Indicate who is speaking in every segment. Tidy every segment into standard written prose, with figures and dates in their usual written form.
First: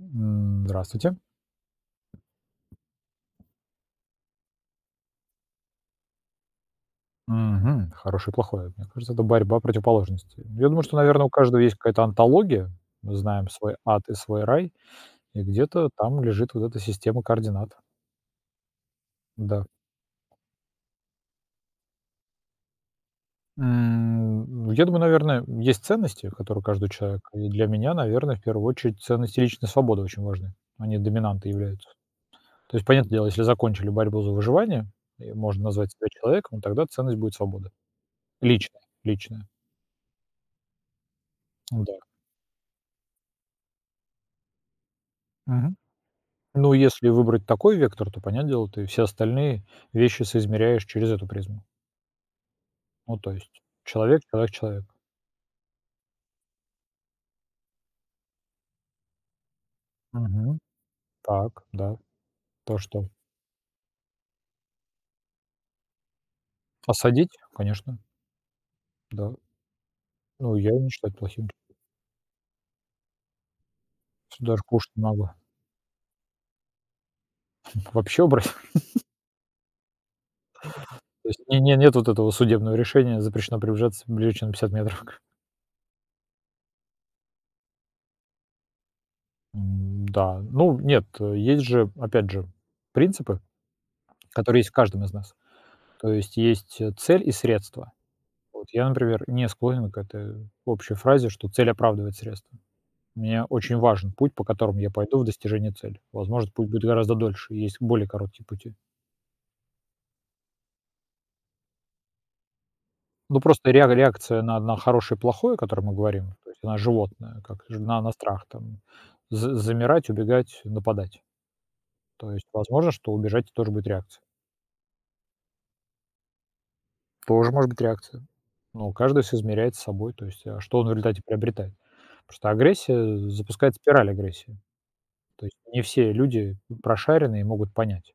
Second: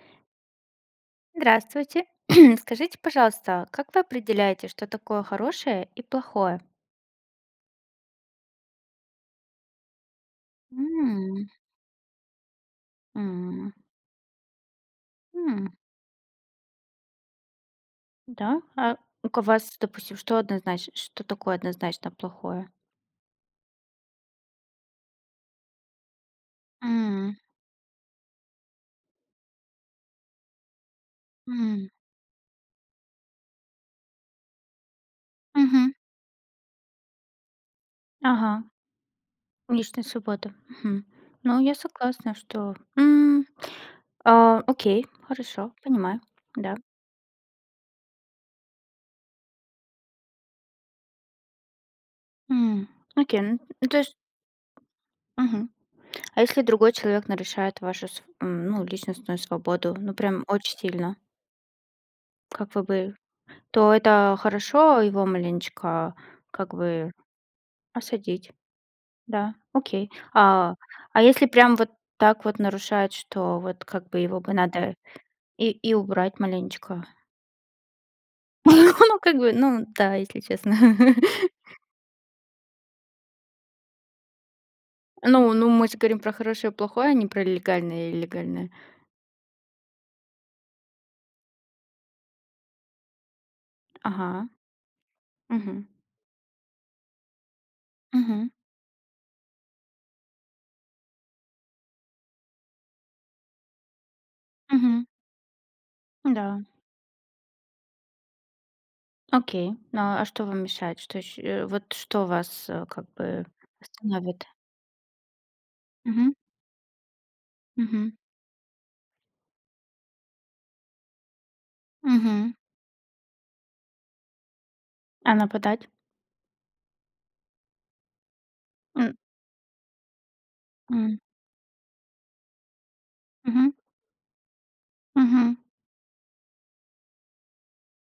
Speaker 1: Здравствуйте.
Speaker 2: Здравствуйте. Скажите, пожалуйста, как вы определяете, что такое хорошее и плохое?
Speaker 1: Мгм. Хорошее и плохое. Мне кажется, это борьба противоположностей. Я думаю, что, наверное, у
Speaker 2: М,
Speaker 1: каждого есть какая-то антология. Мы знаем
Speaker 2: м,
Speaker 1: свой ад и свой рай, и
Speaker 2: м.
Speaker 1: где-то там лежит вот эта система координат.
Speaker 2: Да. А у
Speaker 1: Да.
Speaker 2: вас, допустим, что однозначно, что такое однозначно плохое?
Speaker 1: Я думаю, наверное, есть ценности, которые каждый человек.
Speaker 2: М,
Speaker 1: И для меня, наверное, в первую очередь ценности личной свободы очень важны. Они доминанты
Speaker 2: м,
Speaker 1: являются. То есть, понятное дело, если закончили борьбу за выживание, и можно
Speaker 2: мгм.
Speaker 1: назвать себя человеком, тогда ценность будет свобода.
Speaker 2: Ага.
Speaker 1: Личная, личная.
Speaker 2: Личная свобода. Мгм. Ну, я
Speaker 1: Да.
Speaker 2: согласна, что. Окей, хорошо, понимаю.
Speaker 1: Ну,
Speaker 2: Да.
Speaker 1: если выбрать такой вектор, то, понятное дело, ты все остальные вещи соизмеряешь через эту призму.
Speaker 2: М,
Speaker 1: Ну, то
Speaker 2: Окей.
Speaker 1: есть
Speaker 2: Ну, то есть.
Speaker 1: человек.
Speaker 2: А если другой человек нарушает вашу, ну, личностную свободу, ну, прям
Speaker 1: Мгм.
Speaker 2: очень сильно,
Speaker 1: Так, да.
Speaker 2: как
Speaker 1: То
Speaker 2: вы
Speaker 1: что?
Speaker 2: бы, то это хорошо его маленечко, как бы,
Speaker 1: Осадить? Конечно,
Speaker 2: осадить,
Speaker 1: да.
Speaker 2: да, окей.
Speaker 1: Ну, я
Speaker 2: А,
Speaker 1: не считаю
Speaker 2: а если
Speaker 1: плохим.
Speaker 2: прям вот так вот нарушает, что вот как бы его бы
Speaker 1: Даже
Speaker 2: надо
Speaker 1: кушать могу.
Speaker 2: и убрать маленечко.
Speaker 1: Вообще брать.
Speaker 2: Ну, как бы, ну, да, если честно.
Speaker 1: То есть не нет вот этого судебного решения: запрещено приближаться ближе, чем на 50 метров.
Speaker 2: Ну, мы же говорим про хорошее и плохое, а не про легальное и легальное.
Speaker 1: М, да. Ну, нет, есть же, опять же, принципы,
Speaker 2: Ага.
Speaker 1: которые есть в каждом из нас.
Speaker 2: Угу.
Speaker 1: То есть есть, цель и средства.
Speaker 2: Угу.
Speaker 1: Вот я, например, не склонен к этой общей фразе, что цель оправдывает средства. Мне очень важен путь, по которому я
Speaker 2: Угу.
Speaker 1: пойду в достижении цели. Возможно,
Speaker 2: Да.
Speaker 1: путь будет гораздо дольше, есть более короткие пути.
Speaker 2: Окей. Ну, а что вам мешает? Что ещё, вот что вас, как
Speaker 1: Ну,
Speaker 2: бы
Speaker 1: просто реакция
Speaker 2: останавливает?
Speaker 1: на хорошее и плохое, о котором мы
Speaker 2: Мгм,
Speaker 1: говорим, то есть она животное, как
Speaker 2: мгм,
Speaker 1: на страх, там, замирать, убегать, нападать. То есть
Speaker 2: мгм.
Speaker 1: возможно, что убежать тоже будет реакция.
Speaker 2: А нападать?
Speaker 1: Тоже может быть реакция. Но
Speaker 2: М,
Speaker 1: каждый все измеряет с собой, то есть а что он в
Speaker 2: м,
Speaker 1: результате приобретает. Потому что агрессия
Speaker 2: мгм,
Speaker 1: запускает спираль агрессии. То
Speaker 2: мгм.
Speaker 1: есть не все люди прошаренные и могут понять,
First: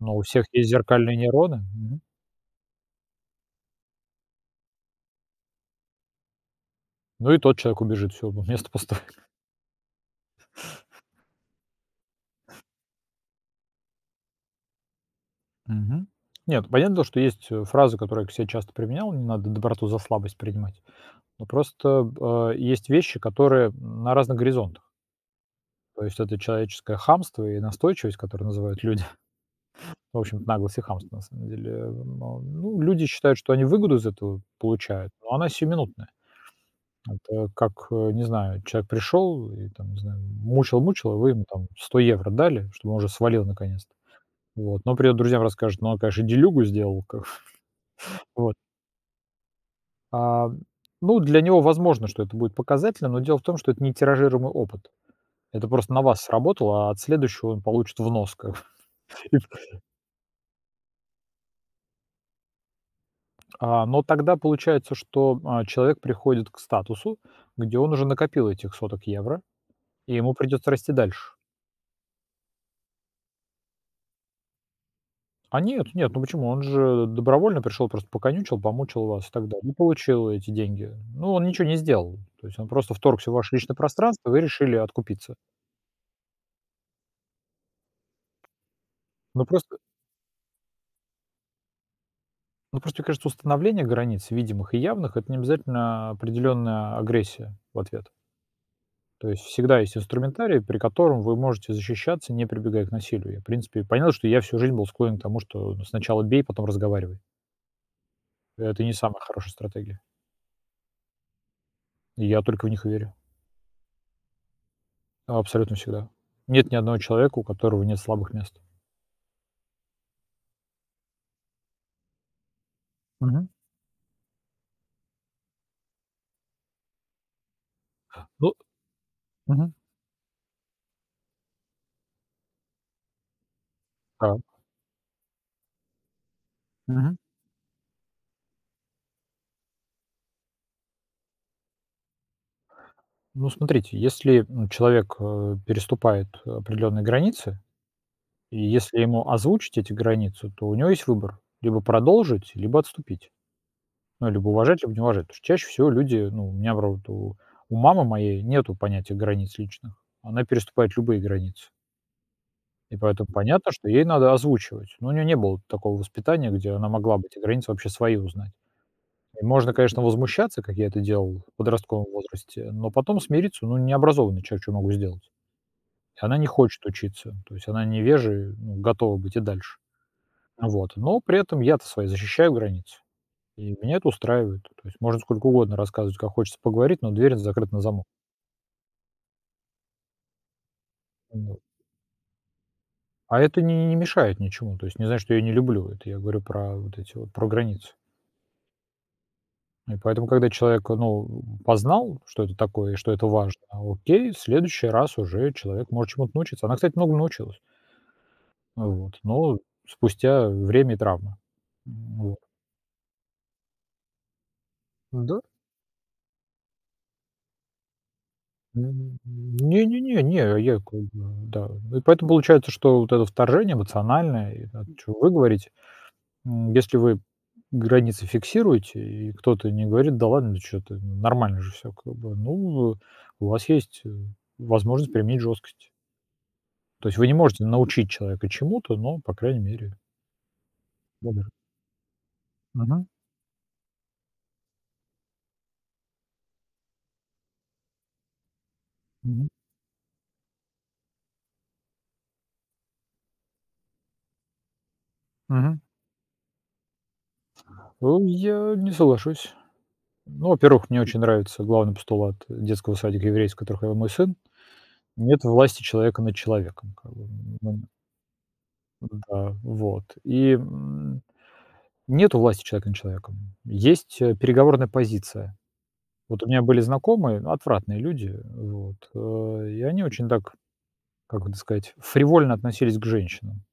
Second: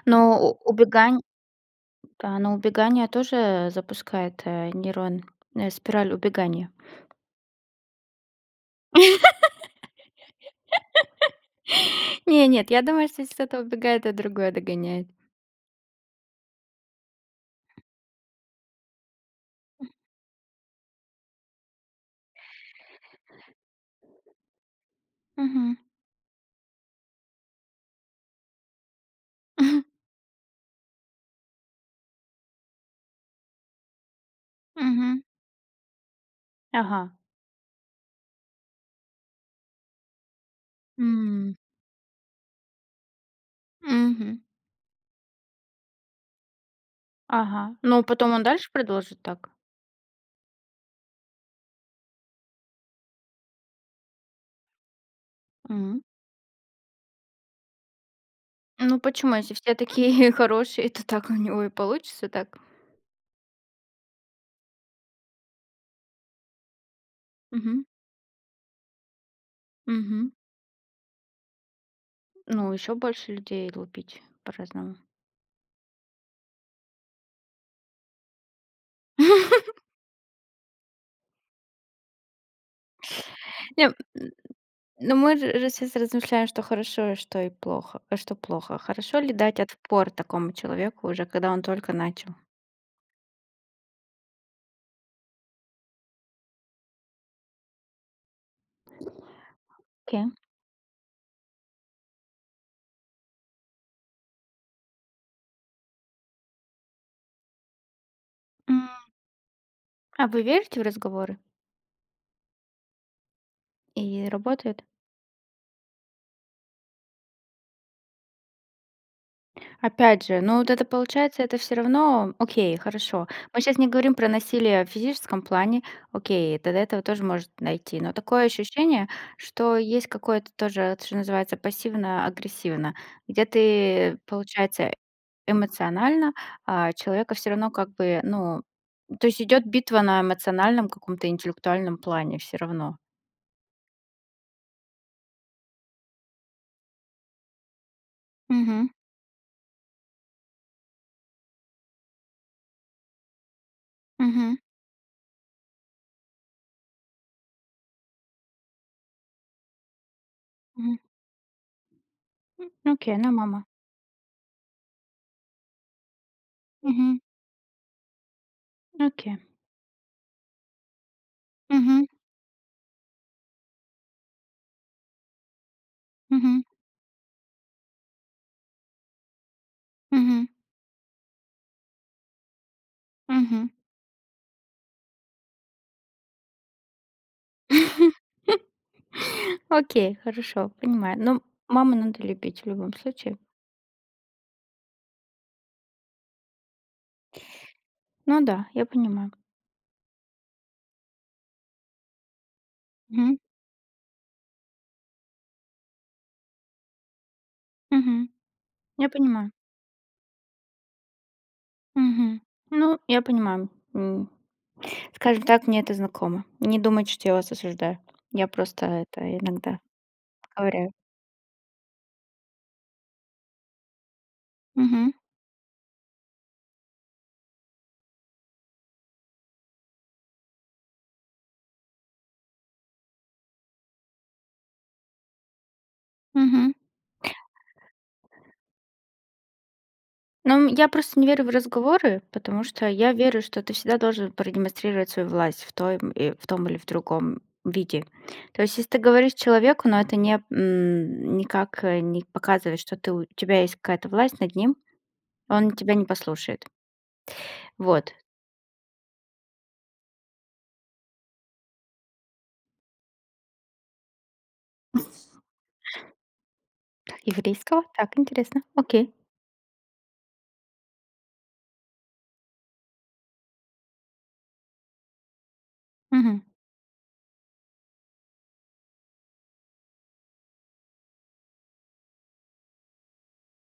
Speaker 1: но
Speaker 2: Но
Speaker 1: у всех
Speaker 2: у
Speaker 1: есть зеркальные
Speaker 2: убегань
Speaker 1: нейроны. Мгм.
Speaker 2: Да, но убегание тоже запускает, нейрон, спираль убегания.
Speaker 1: Ну и тот человек убежит, все место пустое.
Speaker 2: Не, Нет, я думаю, что если кто-то убегает, то другое догоняет.
Speaker 1: Мгм. Нет, понятно, что есть, фразы, которые я к себе часто применял: «Не надо доброту за слабость принимать». Но просто, есть вещи, которые на разных горизонтах.
Speaker 2: Мгм,
Speaker 1: То есть это человеческое хамство и настойчивость, которые называют люди. В общем наглость и хамство, на самом деле. Но, ну, люди считают, что они выгоду из этого получают,
Speaker 2: мгм.
Speaker 1: но она сиюминутная.
Speaker 2: Ага.
Speaker 1: Это как, не знаю, человек пришел и там, не знаю, мучил-мучил, а вы ему
Speaker 2: М,
Speaker 1: там 100 евро дали, чтобы он уже свалил наконец-то.
Speaker 2: мгм.
Speaker 1: Вот. Но придет друзьям, расскажет, ну, он, конечно, делюгу сделал. Как бы.
Speaker 2: Ага. Ну, потом он
Speaker 1: Вот.
Speaker 2: дальше продолжит так?
Speaker 1: А, ну, для него возможно, что это будет показательно, но дело в том, что это не тиражируемый опыт. Это просто на вас сработало, а от следующего он получит в нос. Как бы.
Speaker 2: Ну почему? Если
Speaker 1: И-
Speaker 2: все такие хорошие, то так у него и получится так.
Speaker 1: А, но тогда получается, что человек приходит к статусу, где
Speaker 2: Мгм.
Speaker 1: он уже накопил этих соток евро, и
Speaker 2: Мгм.
Speaker 1: ему придется расти дальше.
Speaker 2: Ну, еще больше людей лупить по-разному.
Speaker 1: А нет, нет, ну почему? Он же добровольно пришел, просто поконючил, помучил вас и так далее. И получил эти деньги. Ну, он ничего не сделал. То есть он просто вторгся в ваше личное
Speaker 2: Не, м,
Speaker 1: пространство, вы решили
Speaker 2: Ну, мы
Speaker 1: откупиться.
Speaker 2: же сейчас размышляем, что хорошо, и что и плохо, что плохо. Хорошо ли
Speaker 1: Ну
Speaker 2: дать
Speaker 1: просто,
Speaker 2: отпор такому человеку уже, когда он только начал?
Speaker 1: ну просто, мне кажется, установление границ видимых и явных это не обязательно определенная агрессия в ответ. То есть всегда есть
Speaker 2: Окей.
Speaker 1: инструментарий, при котором вы можете защищаться, не прибегая к насилию. Я, в принципе, понял, что я всю жизнь был склонен к тому, что сначала бей, потом разговаривай.
Speaker 2: М,
Speaker 1: Это не самая хорошая стратегия.
Speaker 2: А вы верите в разговоры?
Speaker 1: И я только в них и верю.
Speaker 2: И работает?
Speaker 1: Абсолютно всегда. Нет ни одного человека, у которого нет слабых мест.
Speaker 2: Опять же, ну вот это получается, это все равно окей, хорошо.
Speaker 1: Мгм.
Speaker 2: Мы сейчас не говорим про насилие в физическом плане, окей, тогда этого тоже может найти. Но такое
Speaker 1: Ну
Speaker 2: ощущение,
Speaker 1: Мгм.
Speaker 2: что есть какое-то тоже, это что называется, пассивно-агрессивно, где ты,
Speaker 1: Да.
Speaker 2: получается, эмоционально,
Speaker 1: Мгм.
Speaker 2: человека все равно как бы, ну, то есть идет битва на эмоциональном каком-то интеллектуальном плане все равно.
Speaker 1: Ну, смотрите, если, человек, переступает определенные границы, и
Speaker 2: Мгм,
Speaker 1: если ему озвучить эти границы, то у него есть выбор: либо продолжить, либо отступить. Ну, либо
Speaker 2: мгм,
Speaker 1: уважать, либо не уважать. Потому что чаще всего люди, ну, у меня, правда, у мамы моей нету понятия границ личных. Она
Speaker 2: мгм.
Speaker 1: переступает любые границы. И
Speaker 2: Окей,
Speaker 1: поэтому
Speaker 2: ну, мама.
Speaker 1: понятно, что ей надо озвучивать. Но у нее не было такого воспитания, где она могла
Speaker 2: Мгм,
Speaker 1: бы эти границы вообще свои узнать.
Speaker 2: окей.
Speaker 1: И можно, конечно, возмущаться, как я это делал в
Speaker 2: Мгм,
Speaker 1: подростковом возрасте, но потом смириться, ну, необразованный человек что могу сделать? И она не
Speaker 2: мгм,
Speaker 1: хочет учиться, то есть она невежей, ну, готова быть и дальше.
Speaker 2: мгм.
Speaker 1: Вот, но при этом я-то свои защищаю границы,
Speaker 2: Мгм.
Speaker 1: и меня это устраивает. То есть можно сколько угодно рассказывать, как хочется поговорить, но дверь закрыта на замок.
Speaker 2: Окей, хорошо, понимаю. Но
Speaker 1: Вот.
Speaker 2: маму надо любить в любом случае.
Speaker 1: А это не мешает ничему. То есть не значит, что я её не люблю. Это я говорю про вот эти вот, про границы.
Speaker 2: Ну да, я понимаю.
Speaker 1: И поэтому, когда человек, ну, познал, что это такое и что это
Speaker 2: Мгм.
Speaker 1: важно, окей, в следующий раз уже человек может чему-то научиться. Она, кстати, много научилась.
Speaker 2: Мгм. Я
Speaker 1: Вот.
Speaker 2: понимаю.
Speaker 1: Но спустя время и травмы. М, вот.
Speaker 2: Мгм. Ну, я понимаю. М.
Speaker 1: Да?
Speaker 2: Скажем так, мне это знакомо. Не думайте, что я вас осуждаю. Я просто это иногда
Speaker 1: Не-не-не, не, я
Speaker 2: ковыряю.
Speaker 1: как бы, да. И поэтому получается, что вот это вторжение эмоциональное, и о
Speaker 2: Мгм.
Speaker 1: чём вы говорите, если вы границы фиксируете, и кто-то не говорит: «Да ладно, что ты, чё ты, нормально же все как бы», ну, у вас есть, возможность применить жесткость.
Speaker 2: Мгм.
Speaker 1: То есть вы не можете научить человека чему-то, но, по крайней мере,
Speaker 2: Ну, я просто не верю
Speaker 1: мудро.
Speaker 2: в разговоры, потому что
Speaker 1: Мгм.
Speaker 2: я верю, что ты всегда должен продемонстрировать свою власть в том или в другом виде. То есть, если ты говоришь
Speaker 1: Мгм.
Speaker 2: человеку, но это не, м, никак не показывает, что у тебя есть какая-то власть над ним, он
Speaker 1: Мгм.
Speaker 2: тебя не послушает. Вот.
Speaker 1: Ну, я не соглашусь. Ну, во-первых, мне очень нравится главный постулат детского садика еврейского, который ходил мой сын. Нет власти человека над человеком. Как
Speaker 2: Так,
Speaker 1: бы,
Speaker 2: еврейского?
Speaker 1: м,
Speaker 2: Так, интересно. Окей.
Speaker 1: да, вот. И, нету власти человека над человеком. Есть, переговорная позиция.
Speaker 2: Мгм.
Speaker 1: Вот у меня были знакомые, ну, отвратные люди, вот, и они очень так, как это сказать, фривольно относились к женщинам.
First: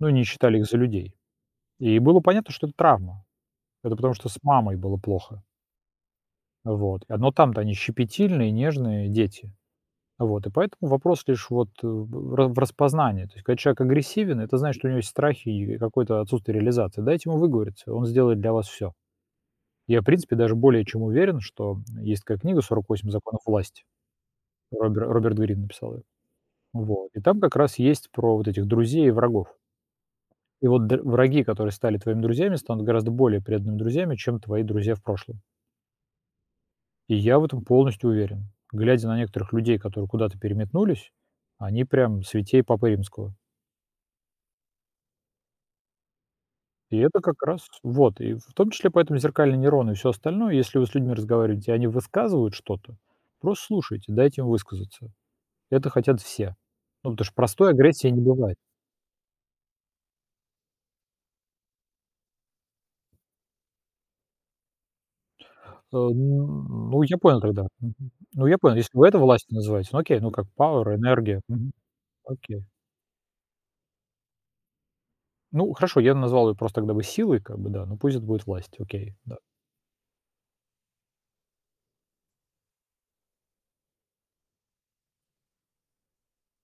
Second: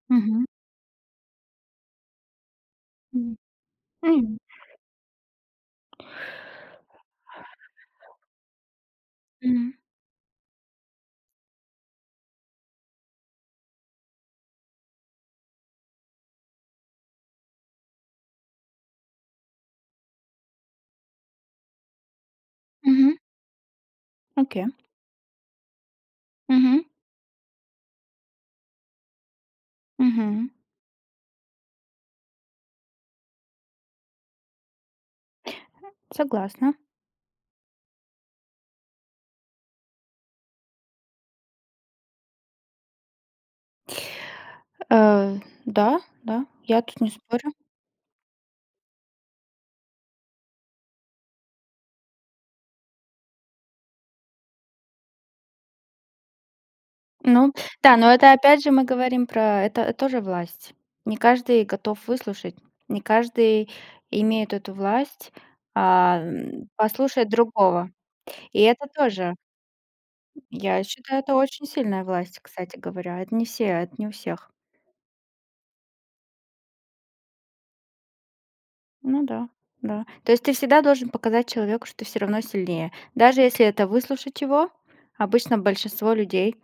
Speaker 1: Ну, не
Speaker 2: Мгм.
Speaker 1: считали их за людей. И было понятно, что это травма.
Speaker 2: М.
Speaker 1: Это потому, что
Speaker 2: М.
Speaker 1: с мамой было плохо. Вот. Но там-то они щепетильные, нежные дети.
Speaker 2: Мгм.
Speaker 1: Вот. И поэтому вопрос лишь вот в распознании. То есть, когда человек агрессивен, это значит, что у него есть страхи и какое-то отсутствие реализации. Дайте ему выговориться, он сделает для вас все. Я, в принципе, даже более чем уверен, что есть такая книга сорок восемь
Speaker 2: Мгм.
Speaker 1: законов власти».
Speaker 2: Окей.
Speaker 1: Роберт Грин написал ее.
Speaker 2: Мгм.
Speaker 1: Вот. И там как раз есть про вот этих друзей и врагов.
Speaker 2: Мгм.
Speaker 1: И вот враги, которые стали твоими друзьями, станут гораздо более преданными друзьями, чем твои друзья в прошлом.
Speaker 2: Согласна.
Speaker 1: И я в этом полностью уверен. Глядя на некоторых людей, которые куда-то переметнулись, они прям святей Папы Римского.
Speaker 2: Э, да, да, я
Speaker 1: И
Speaker 2: тут не
Speaker 1: это как
Speaker 2: спорю.
Speaker 1: раз вот. И в том числе поэтому зеркальные нейроны и все остальное, если вы с людьми разговариваете, и они высказывают что-то, просто слушайте, дайте им высказаться. Это хотят все. Ну, потому что
Speaker 2: Ну
Speaker 1: простой
Speaker 2: да,
Speaker 1: агрессии
Speaker 2: но
Speaker 1: не
Speaker 2: это
Speaker 1: бывает.
Speaker 2: опять же мы говорим про это тоже власть. Не каждый готов выслушать, не каждый имеет эту власть,
Speaker 1: Э, н ну, я
Speaker 2: послушать
Speaker 1: понял тогда.
Speaker 2: другого.
Speaker 1: Мгм. Ну, я
Speaker 2: И
Speaker 1: понял,
Speaker 2: это
Speaker 1: если вы это
Speaker 2: тоже,
Speaker 1: властью называете, ну окей, ну как
Speaker 2: я
Speaker 1: power,
Speaker 2: считаю, это
Speaker 1: энергия.
Speaker 2: очень
Speaker 1: Мгм.
Speaker 2: сильная власть,
Speaker 1: Окей.
Speaker 2: кстати говоря. Это не все, это не у всех.
Speaker 1: Ну, хорошо, я назвал ее просто тогда бы силой, как бы, да, ну пусть это будет власть. Окей,
Speaker 2: Ну
Speaker 1: да.
Speaker 2: да, да. То есть ты всегда должен показать человеку, что ты все равно сильнее. Даже если это выслушать его, обычно большинство людей.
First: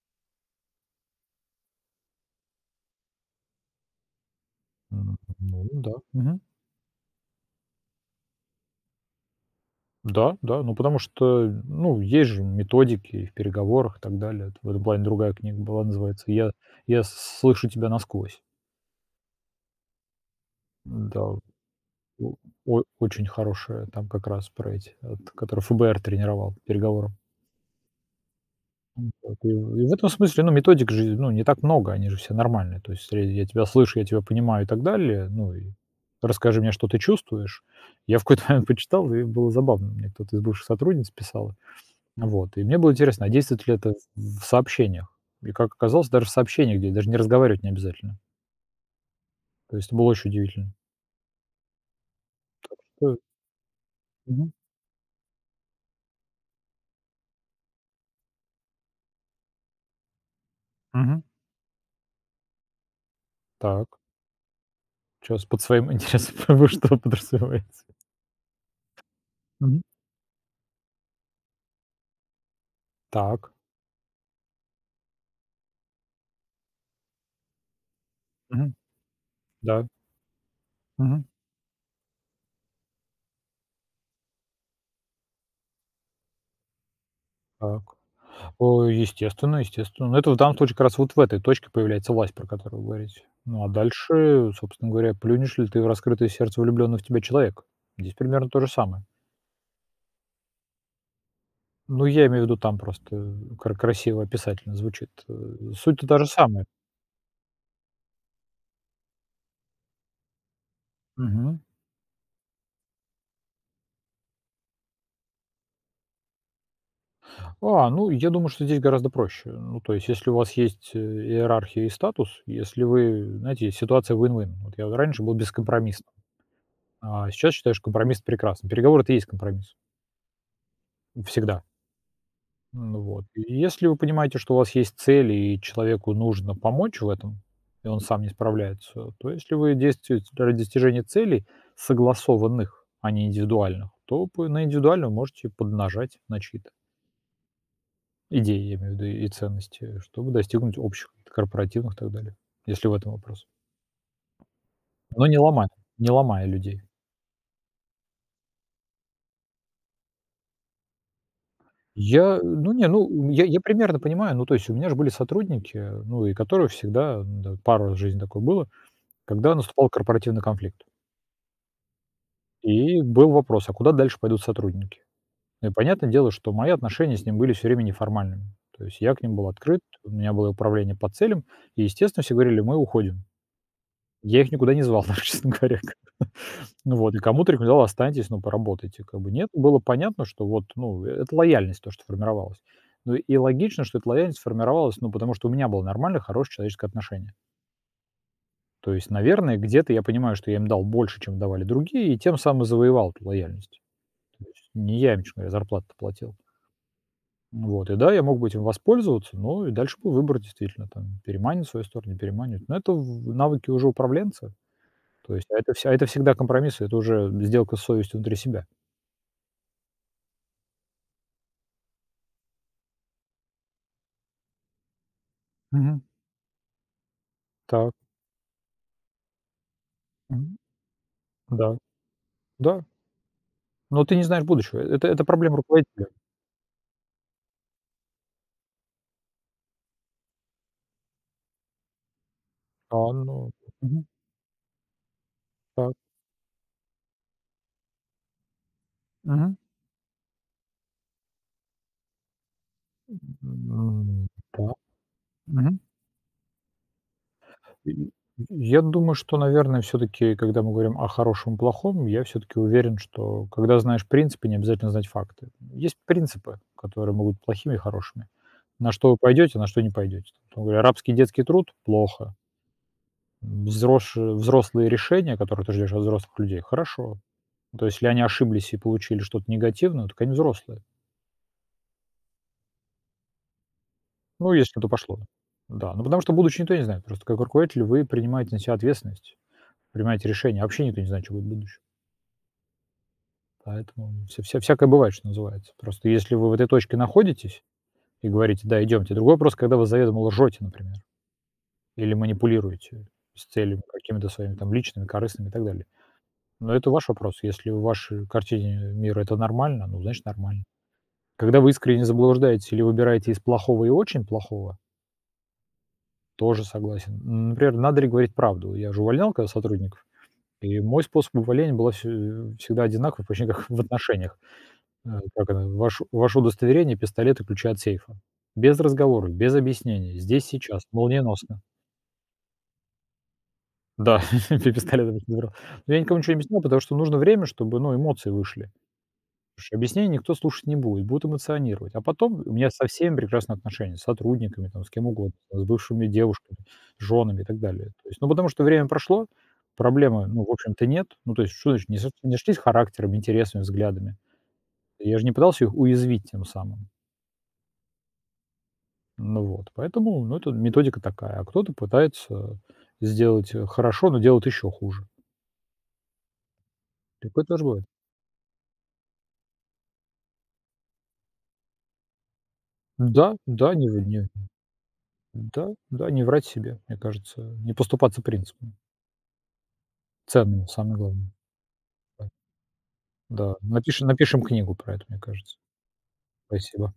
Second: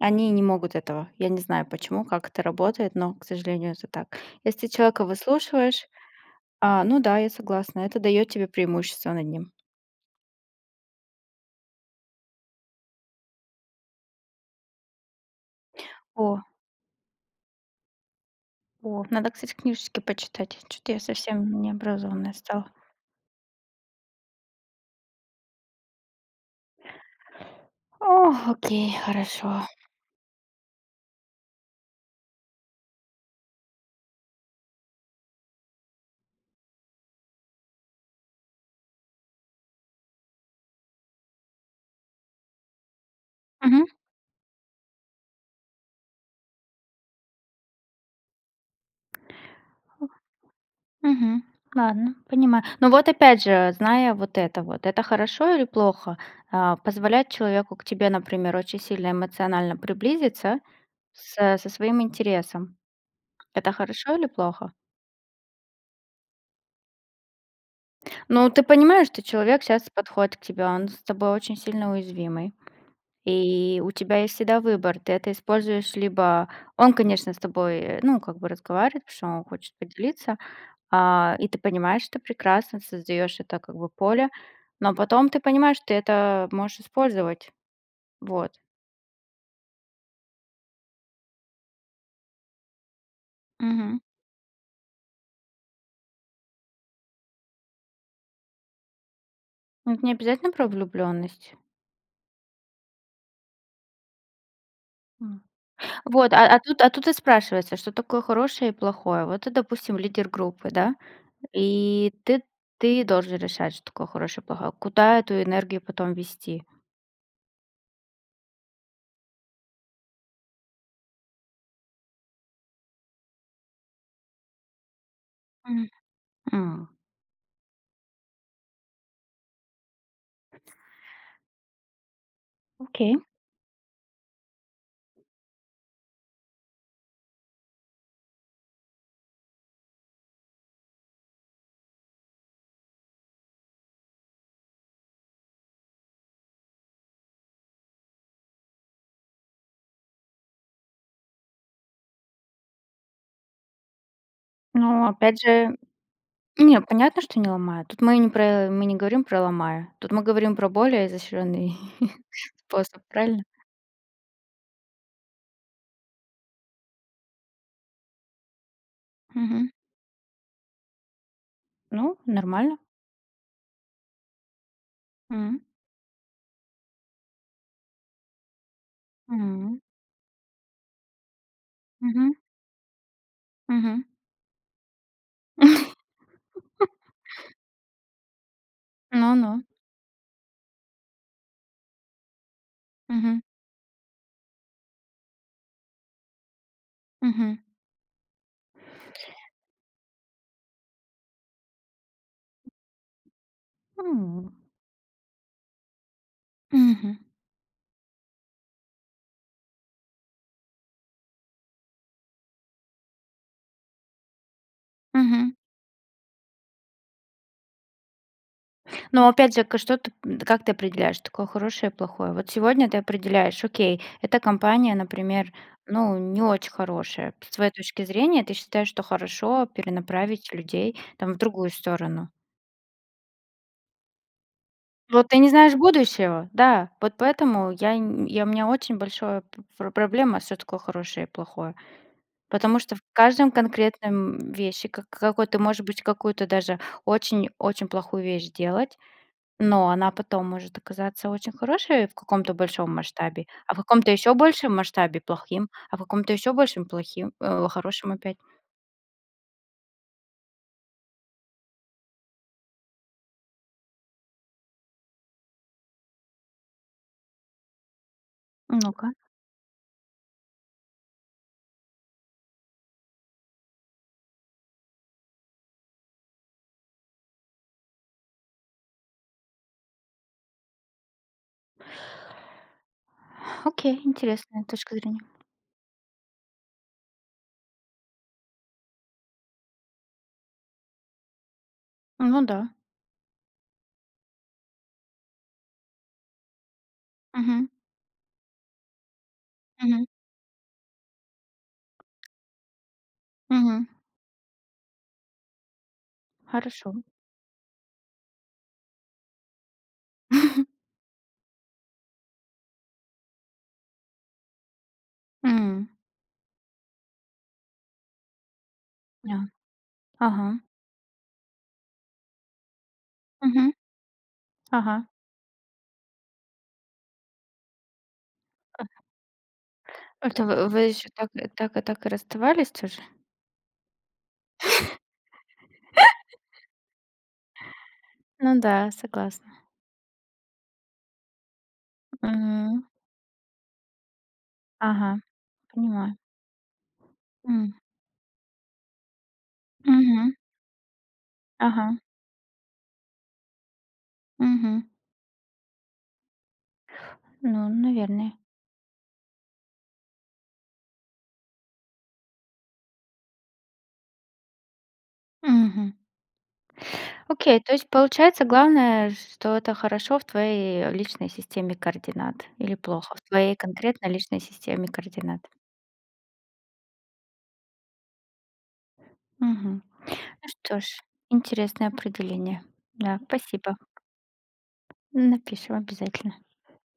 Speaker 2: Они не могут этого. Я не знаю почему, как это работает, но, к сожалению, это так. Если человека
Speaker 1: Ну
Speaker 2: выслушиваешь,
Speaker 1: да, мгм.
Speaker 2: ну да, я согласна, это дает тебе преимущество над ним.
Speaker 1: Да, да, ну, потому что, ну, есть же методики и в переговорах и так далее. Это в этом плане другая книга была, называется
Speaker 2: О,
Speaker 1: "Я слышу тебя насквозь».
Speaker 2: о, надо, кстати, книжечки почитать. Что-то я
Speaker 1: Да,
Speaker 2: совсем необразованная
Speaker 1: о
Speaker 2: стала.
Speaker 1: о очень хорошая, там как раз про эти, от которых ФБР тренировал к переговорам.
Speaker 2: О, окей,
Speaker 1: Вот и
Speaker 2: хорошо.
Speaker 1: и в этом смысле, ну, методик же, ну, не так много, они же все нормальные. То есть, я тебя слышу, я тебя понимаю и так далее. Ну и расскажи мне, что ты чувствуешь. Я в какой-то момент почитал, и было забавно. Мне кто-то из бывших сотрудниц писал. Вот. И мне было интересно, а действует ли
Speaker 2: Мгм.
Speaker 1: это в сообщениях? И как оказалось, даже в сообщениях, где даже не разговаривать не обязательно. То есть это было очень удивительно.
Speaker 2: Мгм. Ладно, понимаю. Ну вот
Speaker 1: Что
Speaker 2: опять же, зная
Speaker 1: Мгм.
Speaker 2: вот, это хорошо или плохо? Позволять человеку к тебе, например, очень сильно эмоционально приблизиться
Speaker 1: Мгм.
Speaker 2: со своим интересом. Это
Speaker 1: Так.
Speaker 2: хорошо или плохо?
Speaker 1: Сейчас под своим интересом вы что подразумеваете?
Speaker 2: Ну, ты понимаешь, что человек
Speaker 1: Мгм.
Speaker 2: сейчас подходит к тебе, он с тобой очень сильно уязвимый.
Speaker 1: Так.
Speaker 2: И у тебя есть всегда выбор. Ты это используешь либо он, конечно, с тобой, ну, как бы
Speaker 1: Мгм.
Speaker 2: разговаривает, потому что он хочет
Speaker 1: Да.
Speaker 2: поделиться,
Speaker 1: Мгм.
Speaker 2: и ты понимаешь, что прекрасно создаешь это как бы поле, но потом ты понимаешь, что ты это можешь использовать.
Speaker 1: Так.
Speaker 2: Вот.
Speaker 1: О, естественно. Но это в данном случае как раз вот в этой точке появляется власть, про которую вы говорите. Ну, а
Speaker 2: Мгм.
Speaker 1: дальше, собственно говоря, плюнешь ли ты в раскрытое сердце влюбленного в тебя человека. Здесь примерно то же самое.
Speaker 2: Ну, это не обязательно про влюбленность.
Speaker 1: Ну, я имею в виду, там просто красиво описательно звучит.
Speaker 2: М.
Speaker 1: Суть-то та же
Speaker 2: Вот, а, а
Speaker 1: самая.
Speaker 2: тут, а тут и спрашивается, что такое хорошее и плохое. Вот ты, допустим, лидер группы, да?
Speaker 1: Мгм.
Speaker 2: И ты должен решать, что такое хорошее и плохое. Куда эту энергию потом вести?
Speaker 1: Ну, я думаю, что здесь гораздо проще. Ну, то есть, если у вас есть, иерархия и статус, если вы, знаете, есть ситуация win-win. Вот я вот раньше был
Speaker 2: М.
Speaker 1: бескомпромиссным,
Speaker 2: М.
Speaker 1: а сейчас считаю, что компромисс прекрасен. Переговоры — это и есть компромисс. Всегда. Ну
Speaker 2: Окей.
Speaker 1: вот. И если вы понимаете, что у вас есть цель и человеку нужно помочь в этом, и он сам не справляется, то если вы действуете ради достижения целей, согласованных, а не индивидуальных, то на индивидуальную можете поднажать на чьи-то идеи, я имею в виду, и ценности, чтобы достигнуть общих, корпоративных и так далее, если в этом вопрос.
Speaker 2: Но
Speaker 1: Но не
Speaker 2: опять
Speaker 1: ломая,
Speaker 2: же,
Speaker 1: не ломая
Speaker 2: не,
Speaker 1: людей.
Speaker 2: понятно, что не ломают. Тут мы не про мы не говорим про "ломаю". Тут мы говорим про более изощренный
Speaker 1: Я, ну не,
Speaker 2: способ,
Speaker 1: ну
Speaker 2: правильно?
Speaker 1: я примерно понимаю, ну то есть у меня же были сотрудники, ну и которые всегда, да, пару раз в жизни такое было, когда
Speaker 2: Мгм.
Speaker 1: наступал корпоративный конфликт.
Speaker 2: Ну, нормально.
Speaker 1: И был вопрос, а куда дальше пойдут сотрудники?
Speaker 2: М.
Speaker 1: Ну и понятное дело, что мои отношения с ним были все время неформальными. То есть я к ним был
Speaker 2: М.
Speaker 1: открыт, у меня было управление по целям, и, естественно,
Speaker 2: Мгм.
Speaker 1: все говорили, мы уходим.
Speaker 2: Мгм.
Speaker 1: Я их никуда не звал, даже, честно говоря. Ну вот, и кому-то рекомендовал, останьтесь, ну, поработайте. Как бы нет,
Speaker 2: Ну-ну.
Speaker 1: было понятно, что вот, ну, это лояльность то, что формировалась. Ну и
Speaker 2: Мгм.
Speaker 1: логично, что эта лояльность формировалась, ну, потому что у меня было нормально, хорошее человеческое отношение.
Speaker 2: Мгм.
Speaker 1: То есть, наверное, где-то я понимаю, что я им дал больше, чем давали другие, и тем самым завоевал эту лояльность. То
Speaker 2: М.
Speaker 1: есть не я им, честно говоря, зарплату платил.
Speaker 2: Мгм.
Speaker 1: Вот. И да, я мог бы этим воспользоваться, но и дальше был выбор действительно, там, переманит в свою сторону, не переманит. Но это в навыки уже управленца. То есть
Speaker 2: Мгм.
Speaker 1: а это всегда компромисс, это уже сделка с совестью внутри себя.
Speaker 2: Но опять же, как ты определяешь, такое хорошее и плохое? Вот сегодня ты определяешь, окей, эта компания, например,
Speaker 1: Мгм.
Speaker 2: ну, не очень хорошая. С твоей
Speaker 1: Так.
Speaker 2: точки зрения, ты считаешь, что хорошо перенаправить
Speaker 1: Мгм.
Speaker 2: людей там в другую
Speaker 1: Да.
Speaker 2: сторону.
Speaker 1: Да. Но ты не знаешь будущего. Это
Speaker 2: Вот ты не
Speaker 1: проблема
Speaker 2: знаешь
Speaker 1: руководителя.
Speaker 2: будущего, да. Вот поэтому у меня очень большая проблема, что такое хорошее и плохое. Потому что в каждом
Speaker 1: Ну, мгм.
Speaker 2: конкретном вещи, какой ты можешь
Speaker 1: Так.
Speaker 2: быть какую-то даже очень-очень плохую вещь делать,
Speaker 1: Мгм.
Speaker 2: но она потом может оказаться очень хорошей в каком-то большом масштабе, а в каком-то
Speaker 1: М,
Speaker 2: еще
Speaker 1: да.
Speaker 2: большем масштабе плохим,
Speaker 1: Мгм.
Speaker 2: а в каком-то еще большем плохим,
Speaker 1: И
Speaker 2: хорошим опять.
Speaker 1: я думаю, что, наверное, все таки когда мы говорим о хорошем и плохом, я все таки уверен, что когда знаешь принципы, не обязательно знать факты. Есть принципы, которые могут быть плохими и хорошими. На
Speaker 2: Ну-ка.
Speaker 1: что вы пойдете, на что не пойдете. Грубо говоря, рабский детский труд — плохо. Взрош Взрослые решения, которые ты ждешь от взрослых людей — хорошо. То есть, если они ошиблись и получили что-то негативное, так они взрослые.
Speaker 2: Окей,
Speaker 1: Ну,
Speaker 2: интересная
Speaker 1: если это
Speaker 2: точка
Speaker 1: пошло.
Speaker 2: зрения.
Speaker 1: Да, ну потому что будущее никто не знает. Просто как руководитель вы принимаете на себя ответственность, принимаете решения. Вообще никто не знает, что будет в будущем.
Speaker 2: Ну да.
Speaker 1: Поэтому вся всякое бывает, что называется. Просто если вы в этой точке находитесь
Speaker 2: Мгм.
Speaker 1: и говорите: «Да, идемте». Другой вопрос, когда вы
Speaker 2: Мгм.
Speaker 1: заведомо лжете, например, или манипулируете с целями
Speaker 2: Мгм.
Speaker 1: какими-то своими там личными, корыстными и так далее. Но это
Speaker 2: Хорошо.
Speaker 1: ваш вопрос. Если в вашей картине мира это нормально, ну, значит, нормально. Когда вы искренне заблуждаетесь или выбираете из плохого и очень плохого,
Speaker 2: М.
Speaker 1: тоже согласен. Например, надо ли говорить правду? Я же увольнял
Speaker 2: Да.
Speaker 1: когда сотрудников,
Speaker 2: Ага.
Speaker 1: и мой способ увольнения был всегда одинаковый, почти как
Speaker 2: Мгм.
Speaker 1: в отношениях.
Speaker 2: Ага.
Speaker 1: Как это, ваше удостоверение, пистолет и ключи от сейфа. Без разговоров, без объяснений.
Speaker 2: Это
Speaker 1: Здесь,
Speaker 2: вы
Speaker 1: сейчас,
Speaker 2: еще так и
Speaker 1: молниеносно.
Speaker 2: так и так и расставались тоже?
Speaker 1: Да, пи пистолет этот забрал. Но я никому ничего не объяснял, потому что нужно время, чтобы, ну, эмоции
Speaker 2: Ну
Speaker 1: вышли.
Speaker 2: да, согласна.
Speaker 1: Потому что объяснений никто слушать не будет, будут эмоционировать. А потом у меня
Speaker 2: Мгм.
Speaker 1: со всеми прекрасные отношения, с сотрудниками, там, с кем
Speaker 2: Ага,
Speaker 1: угодно, с бывшими
Speaker 2: понимаю.
Speaker 1: девушками, с женами и так
Speaker 2: М.
Speaker 1: далее. То есть, ну, потому что время прошло, проблемы,
Speaker 2: Мгм.
Speaker 1: ну, в общем-то, нет. Ну, то есть, что
Speaker 2: Ага.
Speaker 1: значит, не сошлись характером, интересами, взглядами.
Speaker 2: Мгм.
Speaker 1: Я же не пытался их уязвить тем самым.
Speaker 2: Ну, наверное.
Speaker 1: Ну вот, поэтому, ну, это методика такая. А кто-то пытается сделать, хорошо, но делает еще хуже.
Speaker 2: Мгм.
Speaker 1: Такое
Speaker 2: Окей,
Speaker 1: тоже
Speaker 2: то
Speaker 1: бывает.
Speaker 2: есть получается, главное, что это хорошо в твоей личной системе координат или плохо в
Speaker 1: Да,
Speaker 2: твоей
Speaker 1: да, не в
Speaker 2: конкретно
Speaker 1: не
Speaker 2: личной системе координат.
Speaker 1: да, да, не врать себе, мне кажется, не поступаться принципами,
Speaker 2: Мгм. Ну
Speaker 1: ценными,
Speaker 2: что
Speaker 1: самое
Speaker 2: ж,
Speaker 1: главное.
Speaker 2: интересное определение. Да,
Speaker 1: Да,
Speaker 2: спасибо.
Speaker 1: напишем книгу про это, мне кажется.
Speaker 2: Напишем обязательно.
Speaker 1: Спасибо.